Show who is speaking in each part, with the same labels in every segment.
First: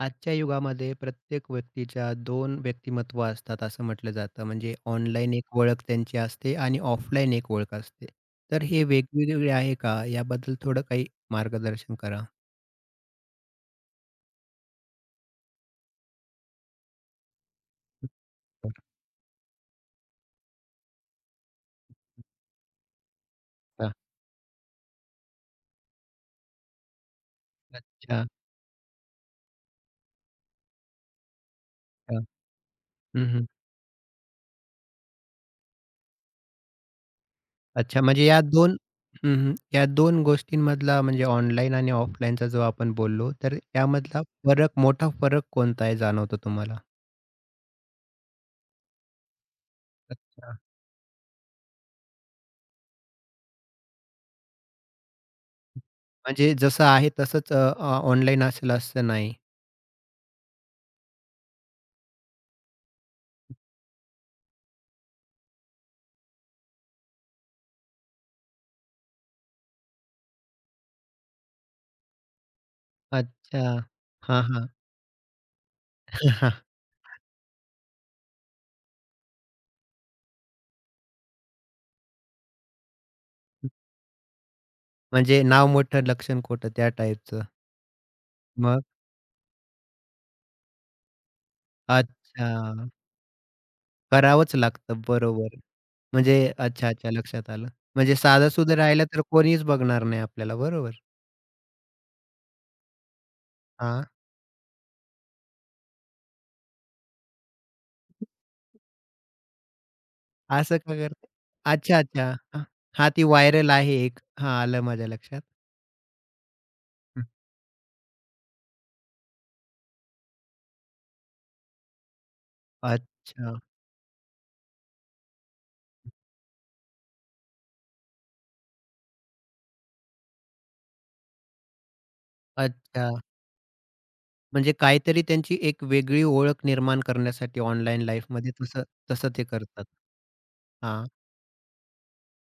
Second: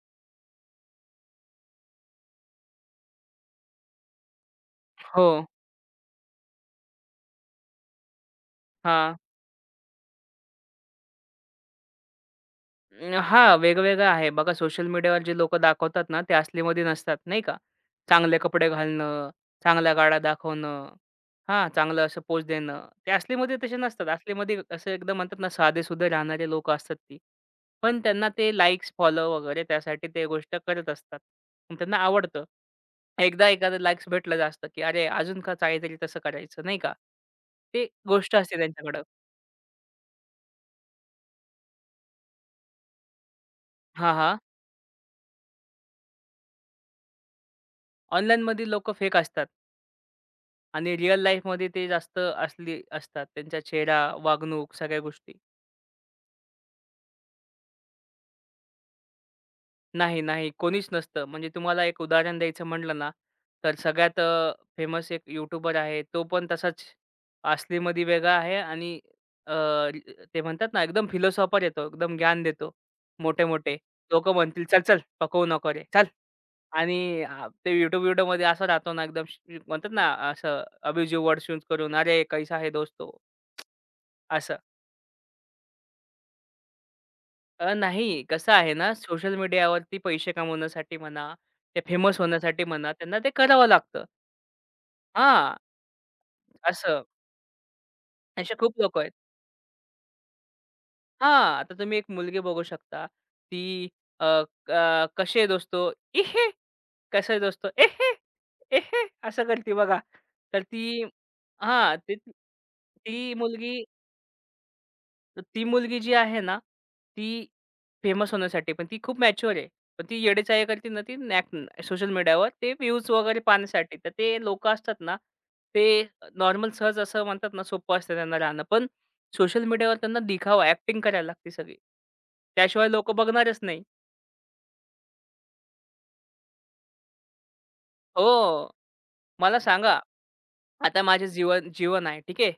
Speaker 1: आजच्या युगामध्ये प्रत्येक व्यक्तीच्या दोन व्यक्तिमत्व असतात असं म्हटलं जातं. म्हणजे
Speaker 2: हो,
Speaker 1: ऑनलाईन एक ओळख त्यांची असते आणि ऑफलाईन एक ओळख असते. तर हे
Speaker 2: हां.
Speaker 1: वेगवेगळे आहे का? याबद्दल थोडं काही मार्गदर्शन करा.
Speaker 2: वेगवेगळं आहे. बघा सोशल मीडियावर जे लोकं दाखवतात ना, ते असलीमध्ये नसतात, नाही का? चांगले कपडे
Speaker 1: अच्छा,
Speaker 2: घालणं, चांगल्या गाड्या दाखवणं, हां, चांगलं असं पोज देणं. ते असलीमध्ये तसे नसतात. असलीमध्ये असं एकदम म्हणतात ना, साधेसुधे राहणारे लोकं असतात ती. पण
Speaker 1: अच्छा,
Speaker 2: त्यांना ते लाइक्स, फॉलो वगैरे त्यासाठी ते गोष्ट करत असतात. पण त्यांना
Speaker 1: अच्छा.
Speaker 2: आवडतं.
Speaker 1: हं, हं.
Speaker 2: एकदा एखादं लाइक्स भेटलं जास्त, की "अरे, अजून का काहीतरी तसं करायचं," नाही का? ते
Speaker 1: अच्छा म्हणजे
Speaker 2: गोष्ट
Speaker 1: या
Speaker 2: असते
Speaker 1: दोन
Speaker 2: त्यांच्याकडं.
Speaker 1: हं, हं. या 2 गोष्टींमधला म्हणजे ऑनलाईन आणि ऑफलाईनचा जो आपण बोललो, तर
Speaker 2: हां,
Speaker 1: त्यामधला
Speaker 2: हां.
Speaker 1: फरक मोठा फरक कोणता आहे जाणवतो तुम्हाला?
Speaker 2: ऑनलाईनमध्ये लोकं फेक असतात.
Speaker 1: अच्छा.
Speaker 2: आणि रिअल लाईफमध्ये ते जास्त असली असतात. त्यांचा चेहरा, वागणूक सगळ्या गोष्टी.
Speaker 1: म्हणजे जसं आहे तसंच ऑनलाईन असेल असं नाही.
Speaker 2: नाही, नाही कोणीच नसतं. म्हणजे तुम्हाला एक उदाहरण द्यायचं म्हटलं ना, तर सगळ्यात फेमस एक यूट्यूबर आहे. तो पण तसाच असलीमध्ये वेगळा आहे आणि अ, रि- ते म्हणतात ना एकदम फिलोसॉफर येतो. एकदम ज्ञान देतो.
Speaker 1: अच्छा.
Speaker 2: मोठे-मोठे. लोकं
Speaker 1: हां,
Speaker 2: म्हणतील,
Speaker 1: हां.
Speaker 2: "चल, चल पकवू नको रे, चल." आणि ते YouTube व्हिडिओमध्ये असं राहतो ना एकदम म्हणतात ना असं अभिजीव वर्ड चूज करून, "अरे कैसा है दोस्तो?" असं.
Speaker 1: म्हणजे नाव मोठं लक्षण खोटं त्या टाईपचं.
Speaker 2: नाही. कसं आहे
Speaker 1: मग?
Speaker 2: ना, सोशल मीडियावरती पैसे कमवण्यासाठी म्हणा, ते फेमस होण्यासाठी
Speaker 1: अच्छा.
Speaker 2: म्हणा, त्यांना ते करावं लागतं.
Speaker 1: करावंच लागतं,
Speaker 2: हां,
Speaker 1: बरोबर. म्हणजे अच्छा,
Speaker 2: असं.
Speaker 1: अच्छा, लक्षात आलं. म्हणजे
Speaker 2: असे
Speaker 1: साधंसुधं
Speaker 2: खूप लोकं
Speaker 1: राहिलं
Speaker 2: आहेत.
Speaker 1: तर कोणीच बघणार नाही आपल्याला, बरोबर.
Speaker 2: हां, आता तुम्ही एक मुलगी बघू शकता. ती
Speaker 1: हां.
Speaker 2: अ, "कैसे दोस्तो?" "ए हे!" दोस्तो?" "ए हे! असं करते बघा. तर
Speaker 1: असं का
Speaker 2: ती
Speaker 1: करते?
Speaker 2: हां,
Speaker 1: अच्छा,
Speaker 2: ती
Speaker 1: अच्छा. हां. हां, ती
Speaker 2: ती
Speaker 1: व्हायरल
Speaker 2: मुलगी
Speaker 1: आहे एक. हां, आलं माझ्या लक्षात.
Speaker 2: तर ती मुलगी जी आहे ना,
Speaker 1: हं.
Speaker 2: ती फेमस होण्यासाठी पण ती खूप मॅच्युअर आहे. पण ती येडेचाळे करते ना ती नॅक सोशल मीडियावर ते व्ह्यूज वगैरे
Speaker 1: अच्छा,
Speaker 2: पाहण्यासाठी. तर ते लोकं असतात ना, ते नॉर्मल सहज असं म्हणतात ना, सोपं असतं त्यांना राहणं. पण सोशल मीडियावर त्यांना दिखावा, ॲक्टिंग करायला लागते सगळी. त्याशिवाय
Speaker 1: अच्छा.
Speaker 2: लोकं बघणारच नाही.
Speaker 1: म्हणजे काहीतरी त्यांची एक वेगळी ओळख निर्माण करण्यासाठी ऑनलाईन लाईफमध्ये
Speaker 2: हो.
Speaker 1: तसं तसं ते
Speaker 2: मला
Speaker 1: करतात.
Speaker 2: सांगा आता
Speaker 1: हां.
Speaker 2: माझे जीवन जीवन आहे ठीक आहे.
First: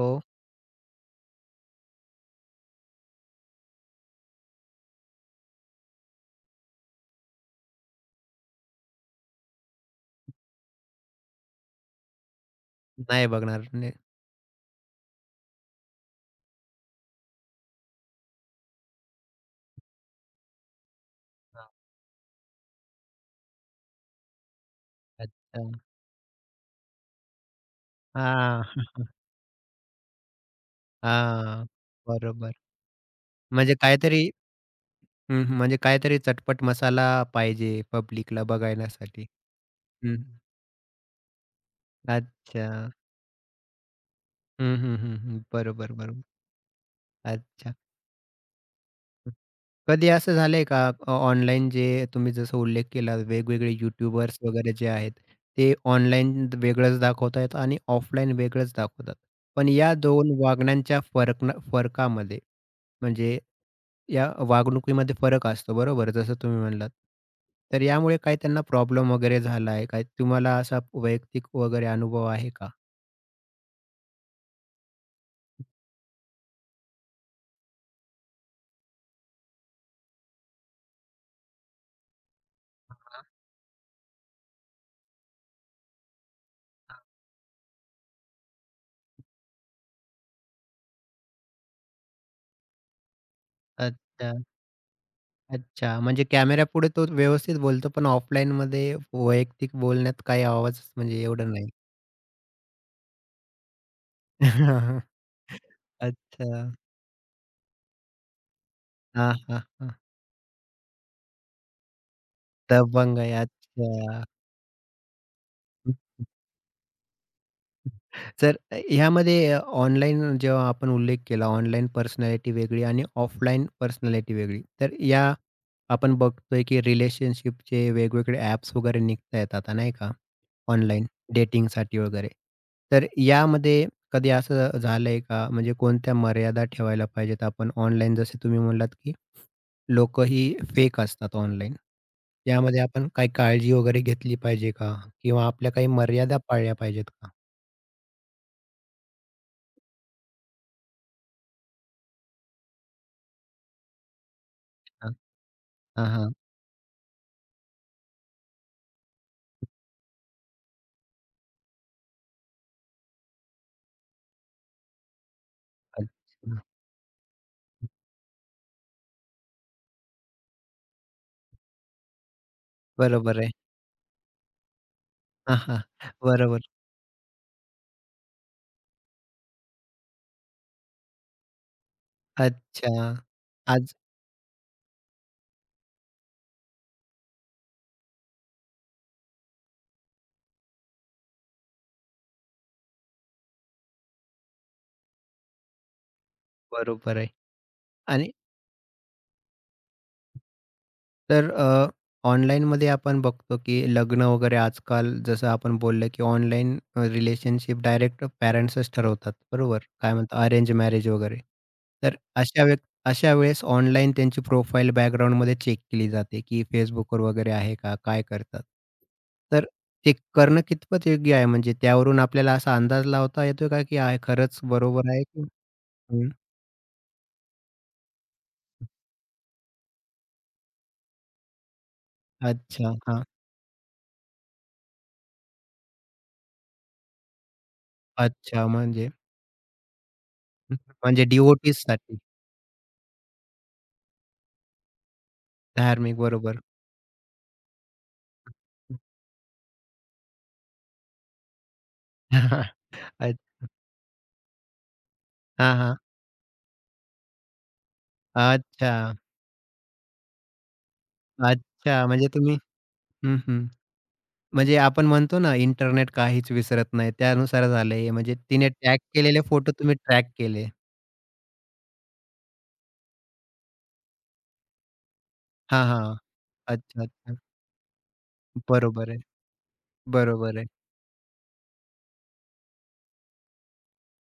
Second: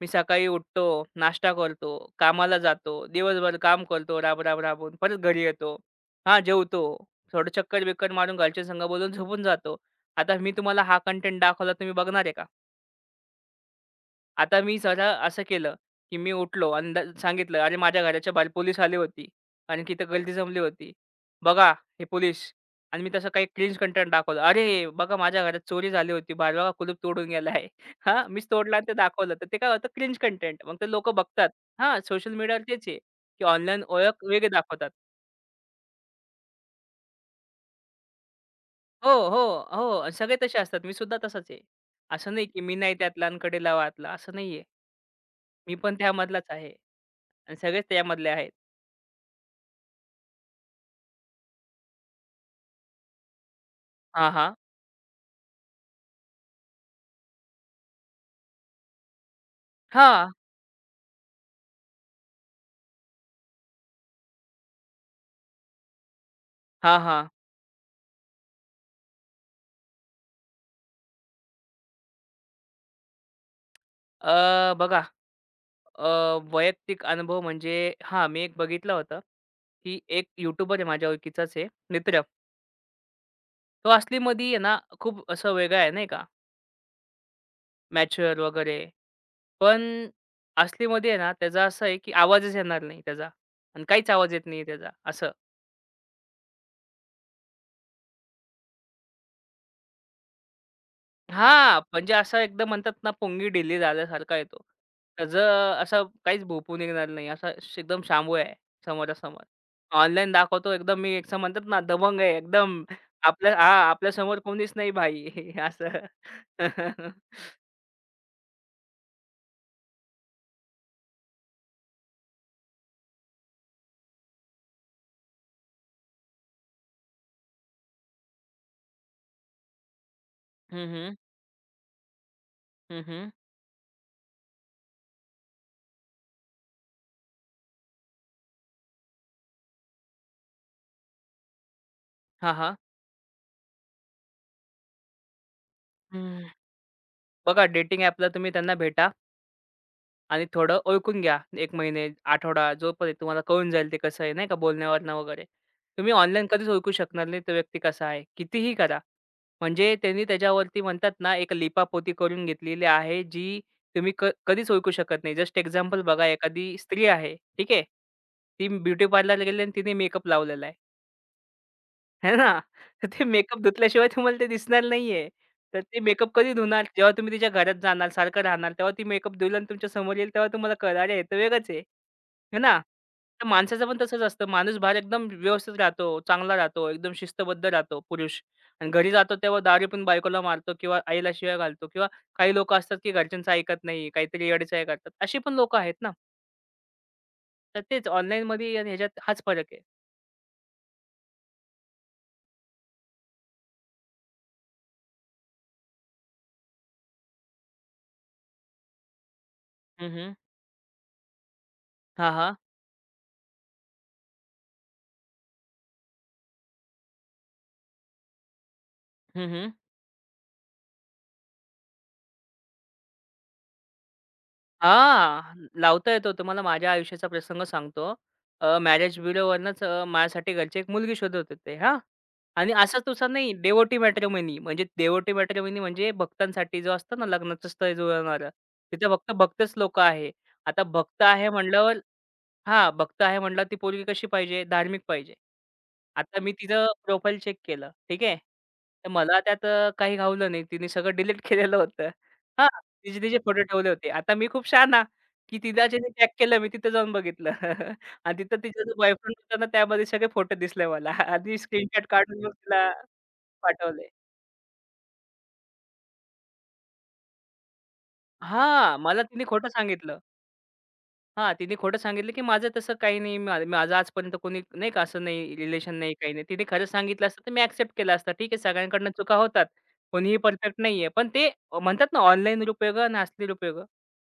Speaker 2: मी सकाळी उठतो, नाश्ता करतो, कामाला जातो, दिवसभर काम करतो राब, राब, राबून. परत घरी येतो. हां, जेवतो. थोडं चक्कर-बिक्कर मारून घरच्यांसंग बोलून झोपून जातो. आता मी तुम्हाला हा कंटेंट दाखवला तुम्ही बघणार आहे का?
Speaker 1: नाही बघणार.
Speaker 2: आता मी जरा असं केलं, की मी उठलो आणि सांगितलं, "अरे, माझ्या घराच्या बाहेर पोलीस आले होती कारण की इथं गर्दी जमली होती. बघा
Speaker 1: हां,
Speaker 2: हे पोलीस." आणि मी तसं काही क्रिंज कंटेंट दाखवलं. "अरे, बघा माझ्या घरात
Speaker 1: अच्छा.
Speaker 2: चोरी झाली होती. बाहेर बघा कुलूप तोडून गेला आहे." हां, मीच
Speaker 1: हां.
Speaker 2: तोडला आणि ते दाखवलं. तर ते काय होतं क्रिंज कंटेंट. मग ते लोकं बघतात.
Speaker 1: हां.
Speaker 2: हां, सोशल
Speaker 1: बरोबर.
Speaker 2: मीडियावर तेच आहे, की
Speaker 1: म्हणजे
Speaker 2: ऑनलाईन ओळख
Speaker 1: काहीतरी
Speaker 2: वेगळी दाखवतात.
Speaker 1: हं, हं. म्हणजे काहीतरी चटपट मसाला पाहिजे पब्लिकला
Speaker 2: हो,
Speaker 1: बघण्यासाठी.
Speaker 2: हो, हो. आणि
Speaker 1: हं.
Speaker 2: सगळे तसे असतात. मी सुद्धा तसाच आहे. असं नाही, की
Speaker 1: अच्छा.
Speaker 2: मी नाही त्यातला आणि कडेला वातला असं नाहीये.
Speaker 1: हं, हं, हं, हं.
Speaker 2: मी
Speaker 1: बरोबर,
Speaker 2: पण
Speaker 1: बरोबर.
Speaker 2: त्यामधलाच आहे आणि
Speaker 1: अच्छा.
Speaker 2: सगळेच त्यामधले आहेत.
Speaker 1: हं. कधी असं झालंय का ऑनलाईन तुम्ही जसं उल्लेख केला वेगवेगळे
Speaker 2: हां,
Speaker 1: यूट्यूबर्स
Speaker 2: हां.
Speaker 1: वगैरे जे आहेत, ते ऑनलाईन वेगळंच दाखवतायत आणि ऑफलाईन वेगळंच दाखवतात. पण या 2
Speaker 2: हां,
Speaker 1: वागण्यांच्या फरकामध्ये म्हणजे या वागणुकीमध्ये फरक असतो, बरोबर, जसं तुम्ही म्हणलात.
Speaker 2: हां, हां.
Speaker 1: तर यामुळे काही त्यांना प्रॉब्लेम वगैरे झाला आहे काय? तुम्हाला असा वैयक्तिक वगैरे अनुभव आहे का?
Speaker 2: बघा अ, वैयक्तिक अनुभव म्हणजे हां, मी एक बघितलं होतं, की एक यूट्यूबर आहे माझ्या ओळखीचाच आहे मित्र. तो असलीमध्ये आहे ना, खूप असं वेगळा आहे नाही का, मॅच्युअर वगैरे. पण असलीमध्ये आहे ना, त्याचा असं आहे, की आवाजच येणार नाही त्याचा आणि काहीच
Speaker 1: अच्छा,
Speaker 2: आवाज येत नाही त्याचा असं.
Speaker 1: अच्छा. म्हणजे कॅमेऱ्यापुढे तो व्यवस्थित बोलतो, पण ऑफलाईनमध्ये वैयक्तिक बोलण्यात काही आवाजच म्हणजे एवढं नाही.
Speaker 2: हां, म्हणजे असं एकदम म्हणतात ना, पुंगी ढिली झाल्यासारखा येतो. त्याचं असं काहीच
Speaker 1: अच्छा.
Speaker 2: भोपू निघणार नाही. असा एकदम शांबूळ आहे
Speaker 1: हां,
Speaker 2: समोरासमोर.
Speaker 1: हां, हां.
Speaker 2: ऑनलाईन दाखवतो एकदम मी असं म्हणतात ना, दबंग आहे एकदम.
Speaker 1: दबंग आहे.
Speaker 2: आपल्या हां,
Speaker 1: अच्छा.
Speaker 2: आपल्यासमोर कोणीच नाही भाई असं.
Speaker 1: तर ह्यामध्ये ऑनलाईन जेव्हा आपण उल्लेख केला, ऑनलाईन पर्सनॅलिटी वेगळी आणि ऑफलाईन पर्सनॅलिटी वेगळी. तर या आपण बघतोय की रिलेशनशिपचे वेगवेगळे ॲप्स वगैरे निघतायत आता नाही का,
Speaker 2: हं,
Speaker 1: ऑनलाईन
Speaker 2: हं.
Speaker 1: डेटिंगसाठी वगैरे.
Speaker 2: हं, हं.
Speaker 1: तर
Speaker 2: हं, हं.
Speaker 1: यामध्ये कधी असं झालंय का? म्हणजे कोणत्या मर्यादा ठेवायला पाहिजेत आपण ऑनलाईन जसे तुम्ही म्हणलात की लोकंही फेक असतात ऑनलाईन.
Speaker 2: हां,
Speaker 1: यामध्ये आपण काही काळजी वगैरे घेतली पाहिजे का? किंवा आपल्या काही मर्यादा पाळल्या पाहिजेत का?
Speaker 2: बघा डेटिंग ॲपला तुम्ही त्यांना भेटा आणि थोडं ओळखून घ्या. 1 महिने, आठवडा जोपर्यंत तुम्हाला कळून जाईल ते कसं आहे, नाही का,
Speaker 1: हां,
Speaker 2: बोलण्यावरनं वगैरे.
Speaker 1: हां,
Speaker 2: तुम्ही
Speaker 1: हां.
Speaker 2: ऑनलाईन कधीच ओळखू शकणार नाही तो व्यक्ती कसा आहे, कितीही करा. म्हणजे त्यांनी त्याच्यावरती म्हणतात ना, एक लिपापोती करून घेतलेली आहे, जी तुम्ही कधीच ओळखू शकत नाही. जस्ट एक्झाम्पल बघा,
Speaker 1: अच्छा.
Speaker 2: एखादी स्त्री आहे, ठीक आहे. ती ब्युटी पार्लरला गेली आणि तिने मेकअप लावलेला आहे. आहे ना. तर ते
Speaker 1: बरोबर आहे.
Speaker 2: मेकअप धुतल्याशिवाय तुम्हाला ते दिसणार नाहीये.
Speaker 1: हां,
Speaker 2: तर
Speaker 1: हां.
Speaker 2: ते मेकअप कधी
Speaker 1: बरोबर.
Speaker 2: धुणार? जेव्हा तुम्ही तिच्या घरात जाणार, सारखं राहणार, तेव्हा ती मेकअप धुईल आणि तुमच्या समोर येईल तेव्हा तुम्हाला कळेल, "अरे, हे तर वेगळंच आहे." आहे ना?
Speaker 1: अच्छा.
Speaker 2: तर माणसाचं
Speaker 1: आज
Speaker 2: पण तसंच असतं. माणूस बाहेर एकदम व्यवस्थित राहतो, चांगला राहतो, एकदम शिस्तबद्ध राहतो पुरुष आणि घरी जातो तेव्हा दारू पिऊन बायकोला मारतो किंवा आईला शिव्या घालतो किंवा काही लोकं असतात, की घरच्यांचं ऐकत नाही, काहीतरी येडेचाळे करतात. अशी पण लोकं आहेत ना.
Speaker 1: बरोबर आहे.
Speaker 2: तर तेच
Speaker 1: आणि
Speaker 2: ऑनलाईनमध्ये आणि ह्याच्यात हाच फरक आहे.
Speaker 1: तर अ, ऑनलाईनमध्ये आपण बघतो की लग्न वगैरे आजकाल जसं आपण बोललं की ऑनलाईन रिलेशनशिप डायरेक्ट पॅरेंट्सच ठरवतात, बरोबर?
Speaker 2: हं,
Speaker 1: काय
Speaker 2: हं.
Speaker 1: म्हणतात अरेंज मॅरेज वगैरे. तर
Speaker 2: हां, हां.
Speaker 1: अशा व्यक् अशा वेळेस ऑनलाईन त्यांची प्रोफाईल बॅकग्राऊंडमध्ये चेक केली जाते की Facebookवर वगैरे आहे का? काय करतात?
Speaker 2: हं,
Speaker 1: तर
Speaker 2: हं.
Speaker 1: ते करणं कितपत योग्य आहे? म्हणजे त्यावरून आपल्याला असा अंदाज लावता येतो का की आहे खरंच बरोबर आहे
Speaker 2: हां,
Speaker 1: की
Speaker 2: लावता
Speaker 1: हं.
Speaker 2: येतो. तुम्हाला माझ्या आयुष्याचा प्रसंग सांगतो. मॅरेज ब्युरोवरनंच माझ्यासाठी घरचे एक मुलगी शोधत होते हां. आणि
Speaker 1: अच्छा.
Speaker 2: असाच
Speaker 1: हां.
Speaker 2: तुझा नाही डेवोटी मॅट्रिमोनी म्हणजे डेवोटी मॅट्रिमोनी म्हणजे भक्तांसाठी जो असतो ना लग्नाचं स्थळ जुळवणारं.
Speaker 1: अच्छा म्हणजे
Speaker 2: तिथं फक्त भक्तच लोकं आहे. आता भक्त
Speaker 1: म्हणजे डी
Speaker 2: आहे म्हणल्यावर हां, भक्त आहे म्हटलं ती पोरगी कशी पाहिजे? धार्मिक पाहिजे.
Speaker 1: धार्मिक,
Speaker 2: आता मी
Speaker 1: बरोबर.
Speaker 2: तिचं प्रोफाईल चेक केलं, ठीक आहे. तर मला त्यात काही घावलं नाही. तिने सगळं डिलीट केलेलं होतं. हां, तिचे तिचे
Speaker 1: अच्छ
Speaker 2: फोटो ठेवले होते. आता मी खूप शहाणा, की
Speaker 1: हां,
Speaker 2: तिला
Speaker 1: हां.
Speaker 2: ज्याने टॅग केलं मी तिथं जाऊन बघितलं आणि तिथं तिचा
Speaker 1: अच्छा,
Speaker 2: जो बॉयफ्रेंड होता ना त्यामध्ये सगळे फोटो दिसले मला आणि स्क्रीनशॉट
Speaker 1: अच्छा. म्हणजे
Speaker 2: काढून मग
Speaker 1: तुम्ही
Speaker 2: तिला
Speaker 1: हं, हं.
Speaker 2: पाठवले.
Speaker 1: म्हणजे आपण म्हणतो ना, इंटरनेट काहीच विसरत नाही. त्यानुसार झालं हे. म्हणजे तिने टॅग
Speaker 2: हां, मला
Speaker 1: केलेले
Speaker 2: तिने खोटं
Speaker 1: फोटो तुम्ही
Speaker 2: सांगितलं.
Speaker 1: ट्रॅक केले.
Speaker 2: हां, तिने खोटं सांगितलं, की माझं तसं काही नाही. माझं आजपर्यंत कोणी नाही का असं नाही
Speaker 1: हां,
Speaker 2: रिलेशन नाही,
Speaker 1: हां.
Speaker 2: काही नाही. तिने खरं
Speaker 1: अच्छा,
Speaker 2: सांगितलं
Speaker 1: अच्छा.
Speaker 2: असतं तर मी एक्सेप्ट केलं असतं. ठीक आहे,
Speaker 1: बरोबर
Speaker 2: सगळ्यांकडनं
Speaker 1: आहे,
Speaker 2: चुका होतात. कोणीही
Speaker 1: बरोबर आहे.
Speaker 2: परफेक्ट नाहीये. पण ते म्हणतात ना ऑनलाईन रुपयोगं आणि असली रुपयोगं.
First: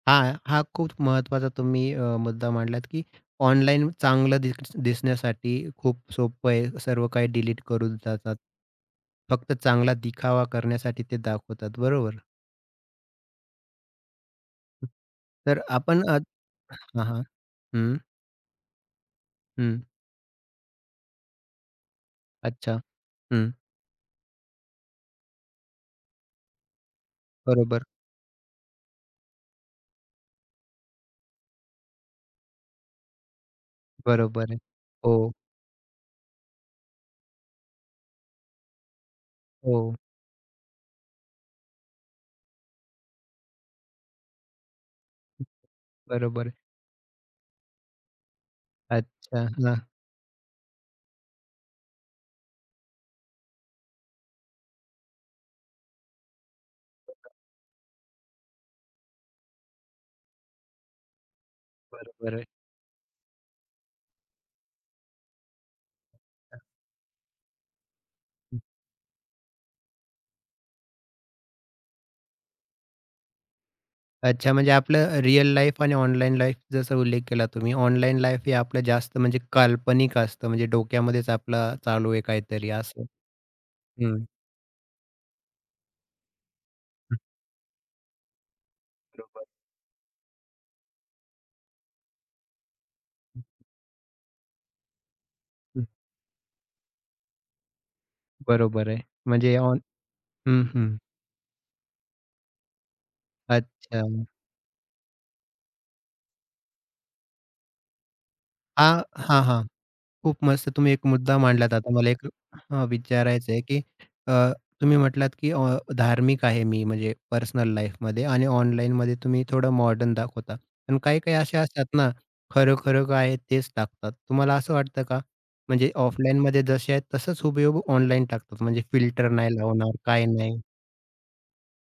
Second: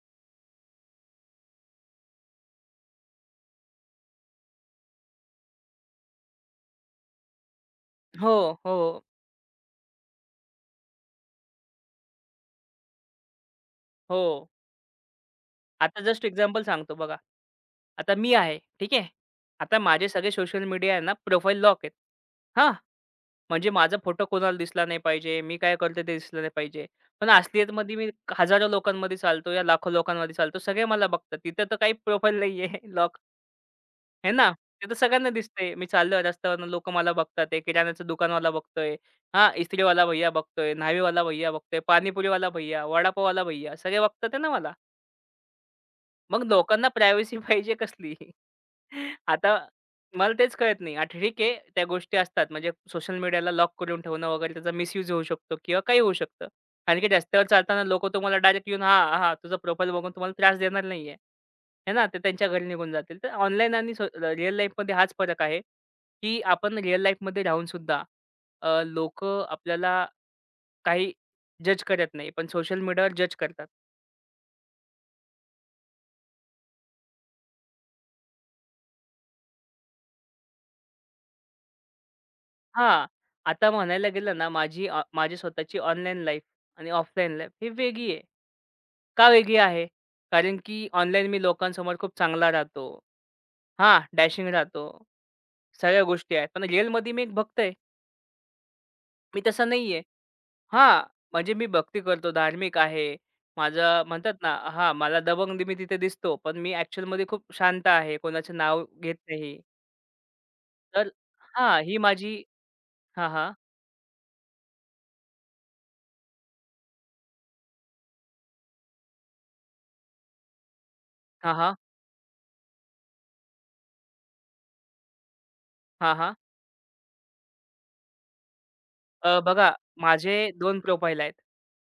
Speaker 1: हां, हा खूप महत्त्वाचा तुम्ही मुद्दा मांडलात, की ऑनलाईन चांगलं दिस दिसण्यासाठी खूप सोपं आहे. सर्व काही डिलीट करून
Speaker 2: हो,
Speaker 1: जातात.
Speaker 2: हो,
Speaker 1: फक्त चांगला दिखावा करण्यासाठी ते दाखवतात. बरोबर?
Speaker 2: हो.
Speaker 1: तर
Speaker 2: आता
Speaker 1: आपण अ
Speaker 2: जस्ट एक्झाम्पल सांगतो
Speaker 1: हां,
Speaker 2: बघा.
Speaker 1: हां. हं,
Speaker 2: आता मी आहे, ठीक आहे. आता
Speaker 1: हं.
Speaker 2: माझे सगळे सोशल मीडिया आहे ना, प्रोफाईल लॉक आहेत. हां.
Speaker 1: अच्छा. हं.
Speaker 2: म्हणजे माझा फोटो कोणाला दिसला नाही पाहिजे, मी काय करतोय ते दिसलं नाही पाहिजे. पण
Speaker 1: बरोबर,
Speaker 2: असलीयतमध्ये मी हजारो लोकांमध्ये चालतो या लाखो लोकांमध्ये चालतो. सगळे मला बघतात. तिथं तर काही प्रोफाईल नाहीये लॉक आहे ना?
Speaker 1: बरोबर आहे.
Speaker 2: ते तर सगळ्यांना
Speaker 1: हो,
Speaker 2: दिसतंय. मी चाललोय रस्त्यावरून लोकं मला बघतात आहे. किराण्याचं दुकानवाला बघतोय. हां,
Speaker 1: हो.
Speaker 2: इस्त्रीवाला भैय्या बघतोय, न्हावीवाला भैय्या बघतोय, पाणीपुरीवाला भैय्या, वडापाववाला भैय्या सगळे बघतात आहे ना मला. मग
Speaker 1: बरोबर आहे.
Speaker 2: लोकांना प्रायव्हसी पाहिजे कसली?
Speaker 1: अच्छा.
Speaker 2: आता
Speaker 1: हां.
Speaker 2: मला तेच कळत नाही. हां, ठीक आहे त्या गोष्टी असतात म्हणजे सोशल मीडियाला लॉक करून ठेवणं वगैरे त्याचा मिसयूज होऊ शकतो किंवा काही होऊ शकतं. कारण की रस्त्यावर चालताना लोकं तुम्हाला डायरेक्ट येऊन हां, हां, तुझा प्रोफाईल बघून तुम्हाला त्रास देणार नाहीये. आहे ना? ते
Speaker 1: बरोबर आहे.
Speaker 2: त्यांच्या घरी निघून जातील. तर ऑनलाईन आणि रिअल लाईफमध्ये हाच फरक आहे, की आपण रिअल लाईफमध्ये राहून सुद्धा
Speaker 1: हं.
Speaker 2: अ, आपल्याला काही जज करत नाही, पण सोशल मीडियावर जज करतात.
Speaker 1: अच्छा, म्हणजे आपलं रिअल लाईफ आणि ऑनलाईन लाईफ जसा उल्लेख केला तुम्ही. ऑनलाईन लाईफ हे आपलं जास्त म्हणजे काल्पनिक असतं. म्हणजे डोक्यामध्येच आपला चालू आहे काहीतरी असं.
Speaker 2: हां. आता म्हणायला
Speaker 1: हं.
Speaker 2: गेलं ना, माझी स्वतःची ऑनलाईन लाईफ आणि
Speaker 1: हं.
Speaker 2: ऑफलाईन लाईफ ही वेगळी आहे. का
Speaker 1: बरोबर.
Speaker 2: वेगळी आहे? कारण की ऑनलाईन मी लोकांसमोर खूप चांगला राहतो.
Speaker 1: हं,
Speaker 2: हां, डॅशिंग राहतो. सगळ्या गोष्टी आहेत. पण रिअलमध्ये मी एक भक्त आहे.
Speaker 1: बरोबर आहे.
Speaker 2: मी
Speaker 1: म्हणजे
Speaker 2: तसा
Speaker 1: ऑन
Speaker 2: नाहीये.
Speaker 1: हं, हं.
Speaker 2: हां, म्हणजे मी भक्ती करतो, धार्मिक आहे.
Speaker 1: अच्छा.
Speaker 2: माझं म्हणतात ना हां, मला दबंग मी तिथे दिसतो. पण मी ॲक्चुअलमध्ये खूप शांत आहे. कोणाचं नाव
Speaker 1: हां,
Speaker 2: घेत
Speaker 1: हां,
Speaker 2: नाही.
Speaker 1: हां. खूप मस्त तुम्ही एक
Speaker 2: तर
Speaker 1: मुद्दा मांडलात.
Speaker 2: हां,
Speaker 1: आता
Speaker 2: ही
Speaker 1: मला एक
Speaker 2: माझी
Speaker 1: हां,
Speaker 2: हां, हां.
Speaker 1: विचारायचं आहे, की अ, तुम्ही म्हटलात, की धार्मिक आहे मी म्हणजे पर्सनल लाईफमध्ये आणि ऑनलाईनमध्ये तुम्ही थोडं मॉडर्न दाखवता. पण काही-काही
Speaker 2: हां,
Speaker 1: असे
Speaker 2: हां.
Speaker 1: असतात ना, खरं-खरं काय आहे तेच टाकतात. तुम्हाला असं वाटतं का? म्हणजे
Speaker 2: हां, हां.
Speaker 1: ऑफलाईनमध्ये जसे आहेत तसंच हुबेहूब ऑनलाईन टाकतात. म्हणजे फिल्टर नाही
Speaker 2: बघा
Speaker 1: लावणार, काय
Speaker 2: माझे
Speaker 1: नाही.
Speaker 2: दोन प्रोफाइल आहेत.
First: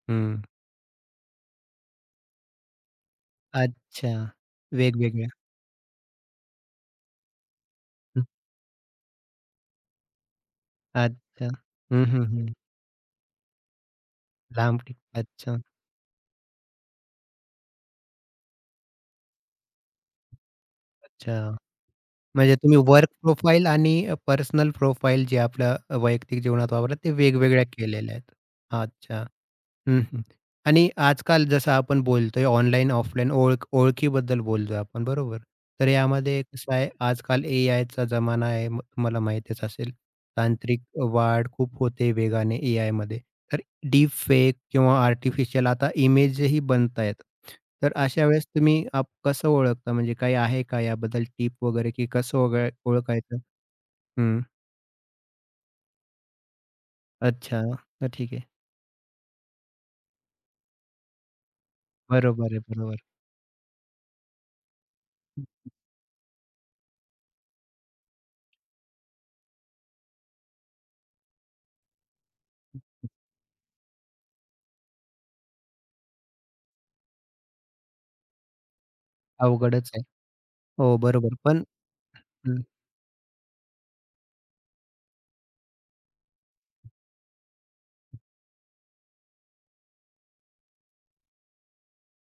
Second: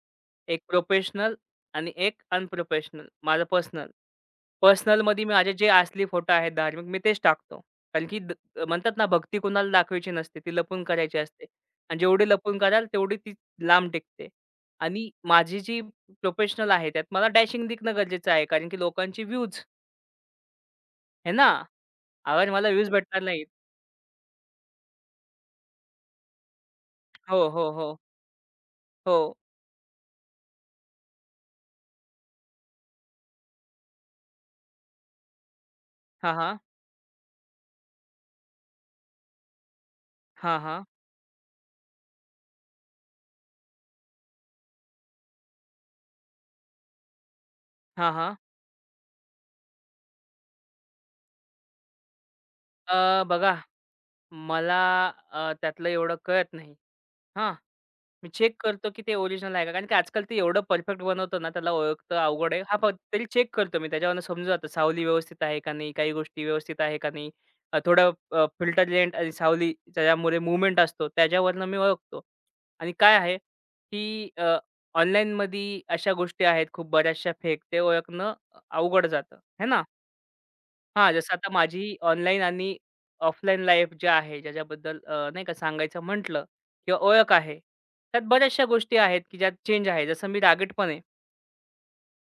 Speaker 1: हं.
Speaker 2: एक प्रोफेशनल आणि एक अनप्रोफेशनल, माझं पर्सनल.
Speaker 1: अच्छा.
Speaker 2: पर्सनलमध्ये
Speaker 1: वेगवेगळ्या.
Speaker 2: माझे जे असली फोटो आहेत धार्मिक, मी तेच टाकतो. कारण की
Speaker 1: हं.
Speaker 2: म्हणतात ना, भक्ती कुणाला दाखवायची नसते, ती लपून करायची असते.
Speaker 1: अच्छा.
Speaker 2: आणि
Speaker 1: हं, हं,
Speaker 2: जेवढी
Speaker 1: हं.
Speaker 2: लपून कराल, तेवढी ती लांब टिकते.
Speaker 1: लांब टिक
Speaker 2: आणि
Speaker 1: अच्छा,
Speaker 2: माझी जी प्रोफेशनल आहे, त्यात मला डॅशिंग दिखणं गरजेचं आहे. कारण की लोकांची व्ह्यूज आहे ना,
Speaker 1: अच्छा.
Speaker 2: अगर
Speaker 1: म्हणजे
Speaker 2: मला
Speaker 1: तुम्ही
Speaker 2: व्ह्यूज
Speaker 1: वर्क
Speaker 2: भेटणार नाहीत
Speaker 1: प्रोफाइल आणि पर्सनल प्रोफाइल जे आपलं वैयक्तिक जीवनात वापरतात ते
Speaker 2: हो,
Speaker 1: वेगवेगळ्या
Speaker 2: हो, हो.
Speaker 1: केलेल्या आहेत.
Speaker 2: हो.
Speaker 1: अच्छा. हं, हं. आणि आजकाल जसं आपण बोलतोय ऑनलाईन, ऑफलाईन ओळखीबद्दल बोलतोय आपण, बरोबर? तर
Speaker 2: हां,
Speaker 1: यामध्ये
Speaker 2: हां.
Speaker 1: कसं आहे, आजकाल एआयचा जमाना आहे. तुम्हाला माहीतच असेल.
Speaker 2: हां,
Speaker 1: तांत्रिक
Speaker 2: हां.
Speaker 1: वाढ खूप होते वेगाने एआयमध्ये. तर डीप फेक किंवा आर्टिफिशियल आता इमेजही बनतायत. तर
Speaker 2: हां,
Speaker 1: अशा
Speaker 2: हां.
Speaker 1: वेळेस तुम्ही आप कसं ओळखता? म्हणजे काही आहे का याबद्दल टिप वगैरे, की कसं ओगळ ओळखायचं?
Speaker 2: बघा
Speaker 1: हं.
Speaker 2: मला त्यातलं एवढं कळत नाही. हां,
Speaker 1: अच्छा. तर
Speaker 2: मी
Speaker 1: ठीक आहे.
Speaker 2: चेक करतो की ते ओरिजिनल आहे का? कारण की आजकाल ते एवढं परफेक्ट बनवतो ना, त्याला ओळखतं
Speaker 1: बरोबर
Speaker 2: अवघड
Speaker 1: आहे,
Speaker 2: आहे. हां, पण
Speaker 1: बरोबर.
Speaker 2: तरी चेक करतो मी. त्याच्यावरनं समजून जातं सावली व्यवस्थित आहे का नाही? काही गोष्टी व्यवस्थित आहे का नाही? थोडं फिल्टरलेंट आणि सावली ज्यामुळे मूव्हमेंट असतो, त्याच्यावरनं मी ओळखतो. आणि काय आहे की ऑनलाईनमध्ये अशा गोष्टी आहेत खूप बऱ्याचशा फेक, ते ओळखणं अवघड जातं, है ना?
Speaker 1: अवघडच आहे. हो,
Speaker 2: हां, जसं
Speaker 1: बरोबर.
Speaker 2: आता
Speaker 1: पण
Speaker 2: माझी ऑनलाईन आणि ऑफलाईन लाईफ जी आहे, ज्याच्याबद्दल नाही का सांगायचं म्हटलं किंवा ओळख आहे, त्यात बऱ्याचशा गोष्टी आहेत, की ज्यात चेंज आहे. जसं मी रागीट पण आहे.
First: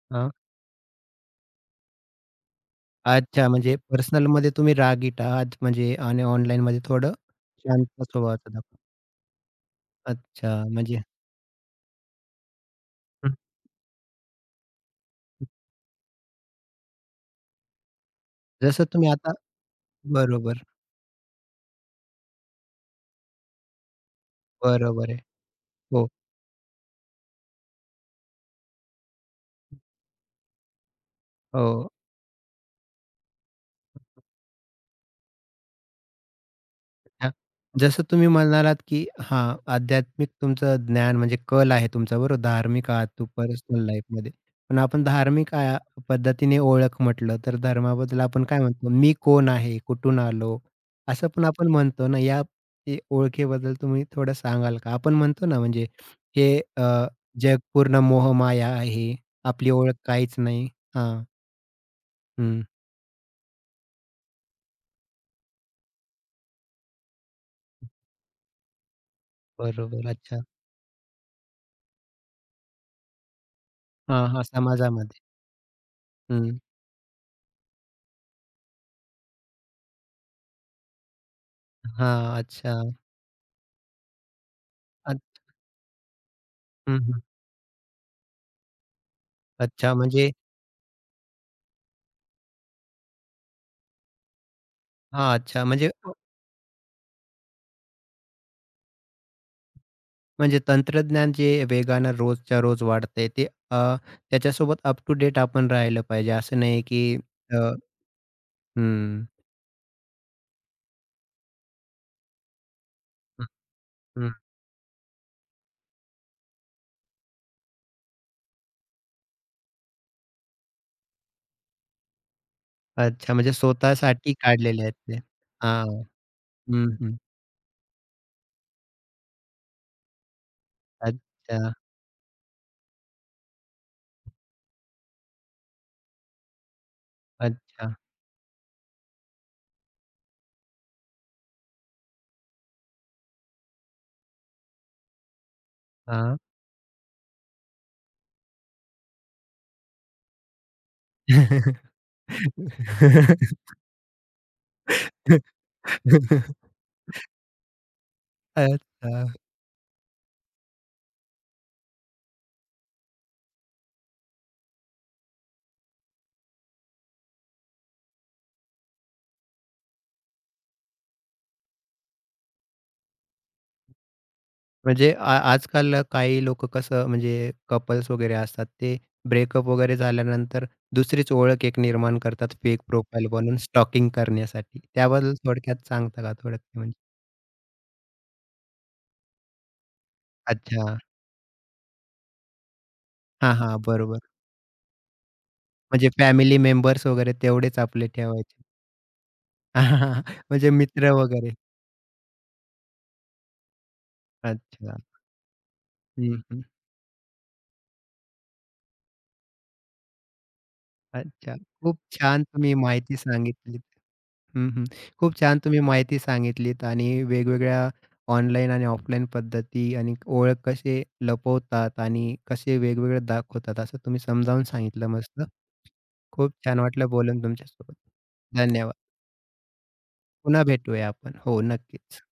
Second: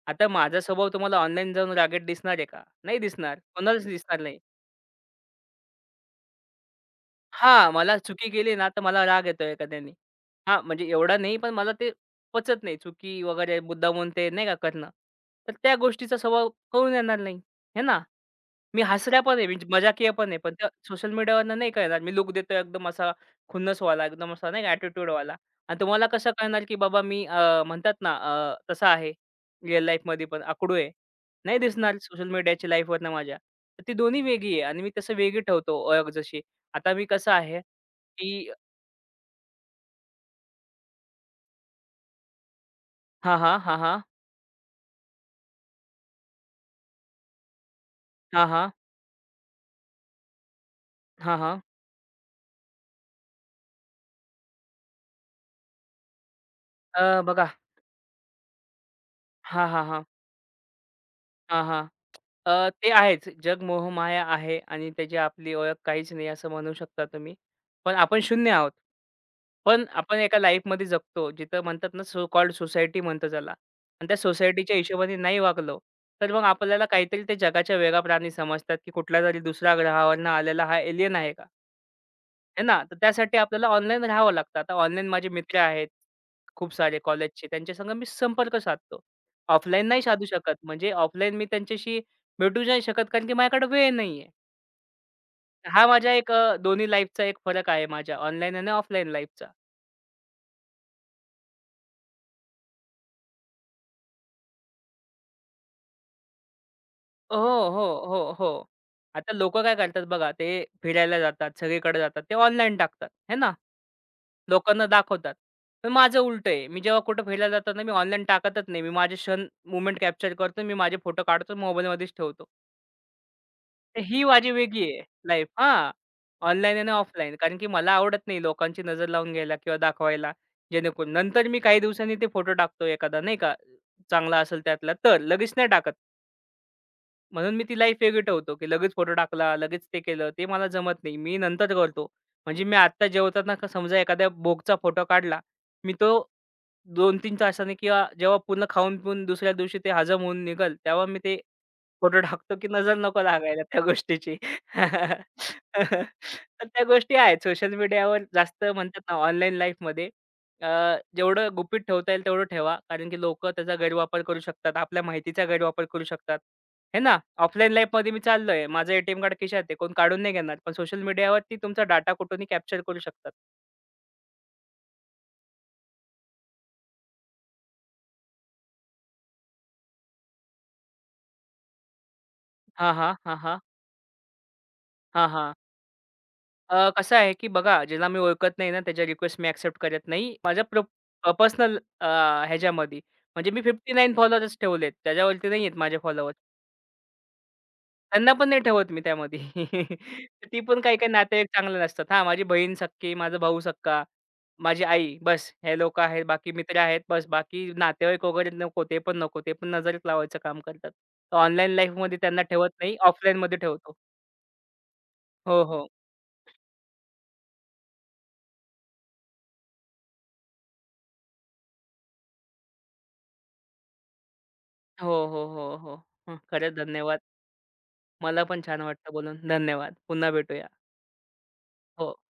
Speaker 2: आता
Speaker 1: हां.
Speaker 2: माझा स्वभाव तुम्हाला ऑनलाईन जाऊन रागीट दिसणार आहे का? नाही दिसणार.
Speaker 1: अच्छा, म्हणजे
Speaker 2: कोणालाच दिसणार नाही.
Speaker 1: पर्सनलमध्ये तुम्ही रागीट आहात म्हणजे आणि ऑनलाईनमध्ये थोडं
Speaker 2: हां, मला
Speaker 1: शांत
Speaker 2: चुकी
Speaker 1: स्वभावाचा
Speaker 2: केली ना,
Speaker 1: दाखवा.
Speaker 2: तर मला राग येतो एखाद्याने. हां,
Speaker 1: अच्छा,
Speaker 2: म्हणजे
Speaker 1: म्हणजे
Speaker 2: एवढा नाही, पण मला ते पचत नाही. चुकी
Speaker 1: हं.
Speaker 2: वगैरे मुद्दामून ते नाही का करणं. तर त्या गोष्टीचा स्वभाव कळून येणार नाही, हे ना? मी
Speaker 1: जसं तुम्ही
Speaker 2: हसऱ्या
Speaker 1: आता
Speaker 2: पण आहे, म्हणजे मजाकीय पण आहे. पण
Speaker 1: बरोबर,
Speaker 2: त्या सोशल मीडियावरनं नाही कळणार. मी लूक देतोय एकदम असा खुन्नस वाला एकदम असा नाही का
Speaker 1: बरोबर आहे.
Speaker 2: ॲटिट्यूडवाला आणि तुम्हाला
Speaker 1: हो,
Speaker 2: कसं कळणार, की बाबा मी म्हणतात ना तसा आहे रिअल लाईफमध्ये पण आकडू आहे. नाही
Speaker 1: हो.
Speaker 2: दिसणार सोशल मीडियाची लाईफवरनं माझ्या. तर ती दोन्ही वेगळी आहे आणि मी तसं वेगळी ठेवतो ओळख जशी. आता मी
Speaker 1: हां.
Speaker 2: कसं आहे,
Speaker 1: जसं तुम्ही
Speaker 2: की
Speaker 1: म्हणालात, की हां, आध्यात्मिक तुमचं ज्ञान म्हणजे कल आहे तुमचा, बरोबर, धार्मिक आहात तू
Speaker 2: हां, हां. हां,
Speaker 1: पर्सनल
Speaker 2: हां.
Speaker 1: लाईफमध्ये. पण आपण धार्मिक आ पद्धतीने ओळख म्हटलं, तर धर्माबद्दल आपण
Speaker 2: हां,
Speaker 1: काय
Speaker 2: हां.
Speaker 1: म्हणतो? मी कोण आहे? कुठून आलो? असं
Speaker 2: हां,
Speaker 1: पण
Speaker 2: हां.
Speaker 1: आपण म्हणतो ना, ओळखेबद्दल तुम्ही थोडं सांगाल का? आपण म्हणतो ना, म्हणजे हे अ,
Speaker 2: बघा
Speaker 1: जग पूर्ण मोहमाया आहे.
Speaker 2: हां,
Speaker 1: आपली
Speaker 2: हां,
Speaker 1: ओळख
Speaker 2: हां.
Speaker 1: काहीच नाही. हां,
Speaker 2: हां, हां.
Speaker 1: हं,
Speaker 2: ते आहेच. जग मोहमाया आहे आणि त्याची आपली ओळख काहीच नाही असं म्हणू शकता तुम्ही. पण आपण शून्य आहोत. पण
Speaker 1: बरोबर.
Speaker 2: आपण एका
Speaker 1: अच्छा.
Speaker 2: लाईफमध्ये जगतो जिथं म्हणतात ना सो कॉल्ड सोसायटी म्हणतो त्याला आणि त्या
Speaker 1: हां, हां,
Speaker 2: सोसायटीच्या हिशोबाने
Speaker 1: समाजामध्ये.
Speaker 2: नाही वागलो, तर मग
Speaker 1: हं,
Speaker 2: आपल्याला काहीतरी ते जगाच्या वेगळा प्राणी समजतात, की कुठल्यातरी दुसऱ्या ग्रहावरून आलेला हा एलियन आहे का?
Speaker 1: हां,
Speaker 2: आहे ना?
Speaker 1: अच्छा.
Speaker 2: तर त्यासाठी आपल्याला ऑनलाईन राहावं लागतं. आता ऑनलाईन
Speaker 1: अ
Speaker 2: माझे मित्र आहेत, खूप सारे
Speaker 1: हं, हं.
Speaker 2: कॉलेजचे. त्यांच्या संग मी संपर्क साधतो. ऑफलाईन
Speaker 1: अच्छा,
Speaker 2: नाही साधू
Speaker 1: म्हणजे
Speaker 2: शकत. म्हणजे ऑफलाईन मी त्यांच्याशी भेटू नाही शकत कारण की माझ्याकडे वेळ नाहीये.
Speaker 1: हां, अच्छा.
Speaker 2: हा माझ्या एक अ, दोन्ही लाईफचा एक फरक आहे माझ्या ऑनलाईन आणि ऑफलाईन लाईफचा.
Speaker 1: म्हणजे तंत्रज्ञान जे वेगानं रोजच्या रोज वाढतंय ते अ, त्याच्यासोबत अप टू डेट आपण राहिलं पाहिजे. असं नाही की
Speaker 2: हो,
Speaker 1: अ,
Speaker 2: हो, हो, हो.
Speaker 1: हं,
Speaker 2: आता लोकं काय करतात बघा, ते फिरायला जातात, सगळीकडे जातात. ते ऑनलाईन टाकतात, है
Speaker 1: हं,
Speaker 2: ना?
Speaker 1: हं.
Speaker 2: लोकांना दाखवतात. पण माझं उलटं आहे. मी जेव्हा कुठं फिरायला जातो मी ऑनलाईन टाकतच नाही. मी माझे क्षण, मूव्हमेंट कॅप्चर करतो. मी माझे फोटो काढतो, मोबाईलमध्येच ठेवतो.
Speaker 1: अच्छा, म्हणजे
Speaker 2: तर ही
Speaker 1: स्वतःसाठी
Speaker 2: माझी वेगळी
Speaker 1: काढलेले आहेत
Speaker 2: आहे
Speaker 1: ते.
Speaker 2: लाईफ
Speaker 1: हां.
Speaker 2: हां. ऑनलाईन
Speaker 1: हं,
Speaker 2: आणि
Speaker 1: हं.
Speaker 2: ऑफलाईन. कारण की मला आवडत नाही लोकांची नजर लावून घ्यायला किंवा दाखवायला. जेणेकरून नंतर मी
Speaker 1: अच्छा,
Speaker 2: काही दिवसांनी ते फोटो टाकतो एखादा नाही का, चांगला असेल त्यातला तर. लगेच नाही टाकत. म्हणून मी ती
Speaker 1: अच्छा.
Speaker 2: लाईफ वेगळी ठेवतो, की लगेच फोटो टाकला, लगेच ते केलं, ते मला जमत नाही. मी नंतर करतो. म्हणजे मी आत्ता जेवताना समजा एखाद्या भोगचा फोटो काढला, मी तो
Speaker 1: हां.
Speaker 2: दोन तीन तासाने किंवा जेव्हा पूर्ण खाऊन-पिऊन दुसऱ्या दिवशी ते हजम होऊन निघेल, तेव्हा मी ते फोटो टाकतो, की नजर नको लागायला त्या गोष्टीची. तर त्या गोष्टी आहेत सोशल मीडियावर जास्त म्हणतात ना,
Speaker 1: अच्छा.
Speaker 2: ऑनलाईन लाईफमध्ये अ, जेवढं गुपित ठेवता येईल तेवढं ठेवा. कारण की लोकं त्याचा गैरवापर करू शकतात, आपल्या माहितीचा गैरवापर करू शकतात. हे ना, ऑफलाईन लाईफमध्ये मी चाललोय. माझं एटीएम कार्ड खिशात आहे. कोण काढून नाही घेणार. पण सोशल मीडियावरती तुमचा डाटा कुठूनही कॅप्चर करू शकतात.
Speaker 1: म्हणजे आजकाल काही लोक कसं म्हणजे कपल्स वगैरे असतात, ते ब्रेकअप वगैरे झाल्यानंतर दुसरीच ओळख एक निर्माण करतात फेक
Speaker 2: हां, हां.
Speaker 1: प्रोफाईल
Speaker 2: हां,
Speaker 1: बनवून
Speaker 2: हां.
Speaker 1: स्टॉकिंग करण्यासाठी.
Speaker 2: हां,
Speaker 1: त्याबद्दल
Speaker 2: हां.
Speaker 1: थोडक्यात सांगता का थोडं ते म्हणजे?
Speaker 2: कसं आहे, की बघा ज्याला मी ओळखत नाही ना, त्याच्या रिक्वेस्ट मी एक्सेप्ट करत नाही. माझ्या
Speaker 1: अच्छा.
Speaker 2: पर्सनल ह्याच्यामध्ये. म्हणजे
Speaker 1: हां,
Speaker 2: मी
Speaker 1: हां.
Speaker 2: 59
Speaker 1: बरोबर.
Speaker 2: फॉलोअर्स ठेवलेत. त्याच्यावरती नाहीयेत माझे
Speaker 1: म्हणजे
Speaker 2: फॉलोअर्स.
Speaker 1: फॅमिली मेंबर्स वगैरे तेवढेच आपले
Speaker 2: त्यांना पण
Speaker 1: ठेवायचे.
Speaker 2: नाही ठेवत मी त्यामध्ये. ती
Speaker 1: म्हणजे
Speaker 2: पण काही-काही
Speaker 1: मित्र
Speaker 2: नातेवाईक
Speaker 1: वगैरे.
Speaker 2: चांगले नसतात. हां, माझी बहीण सख्खी, माझा भाऊ सख्खा, माझी
Speaker 1: अच्छा.
Speaker 2: आई बस हे लोकं आहेत. बाकी
Speaker 1: हं,
Speaker 2: मित्र आहेत बस. बाकी नातेवाईक वगैरे नको, ते पण नको. ते पण नजरेत लावायचं काम करतात.
Speaker 1: अच्छा.
Speaker 2: ऑनलाईन
Speaker 1: खूप
Speaker 2: लाईफमध्ये त्यांना
Speaker 1: छान
Speaker 2: ठेवत
Speaker 1: तुम्ही
Speaker 2: नाही,
Speaker 1: माहिती
Speaker 2: ऑफलाईनमध्ये
Speaker 1: सांगितलीत.
Speaker 2: ठेवतो.
Speaker 1: हं, हं. खूप छान
Speaker 2: हो,
Speaker 1: तुम्ही
Speaker 2: हो.
Speaker 1: माहिती सांगितलीत आणि वेगवेगळ्या ऑनलाईन आणि ऑफलाईन पद्धती आणि ओळख कसे लपवतात आणि कसे वेगवेगळे दाखवतात असं तुम्ही समजावून
Speaker 2: हो,
Speaker 1: सांगितलं मस्त.
Speaker 2: हो, हो, हो. हं,
Speaker 1: खूप
Speaker 2: खरंच
Speaker 1: छान वाटलं
Speaker 2: धन्यवाद.
Speaker 1: बोलून तुमच्यासोबत.
Speaker 2: मला पण छान
Speaker 1: धन्यवाद.
Speaker 2: वाटलं बोलून. धन्यवाद. पुन्हा
Speaker 1: पुन्हा
Speaker 2: भेटूया.
Speaker 1: भेटूया आपण. हो,
Speaker 2: हो.
Speaker 1: नक्कीच.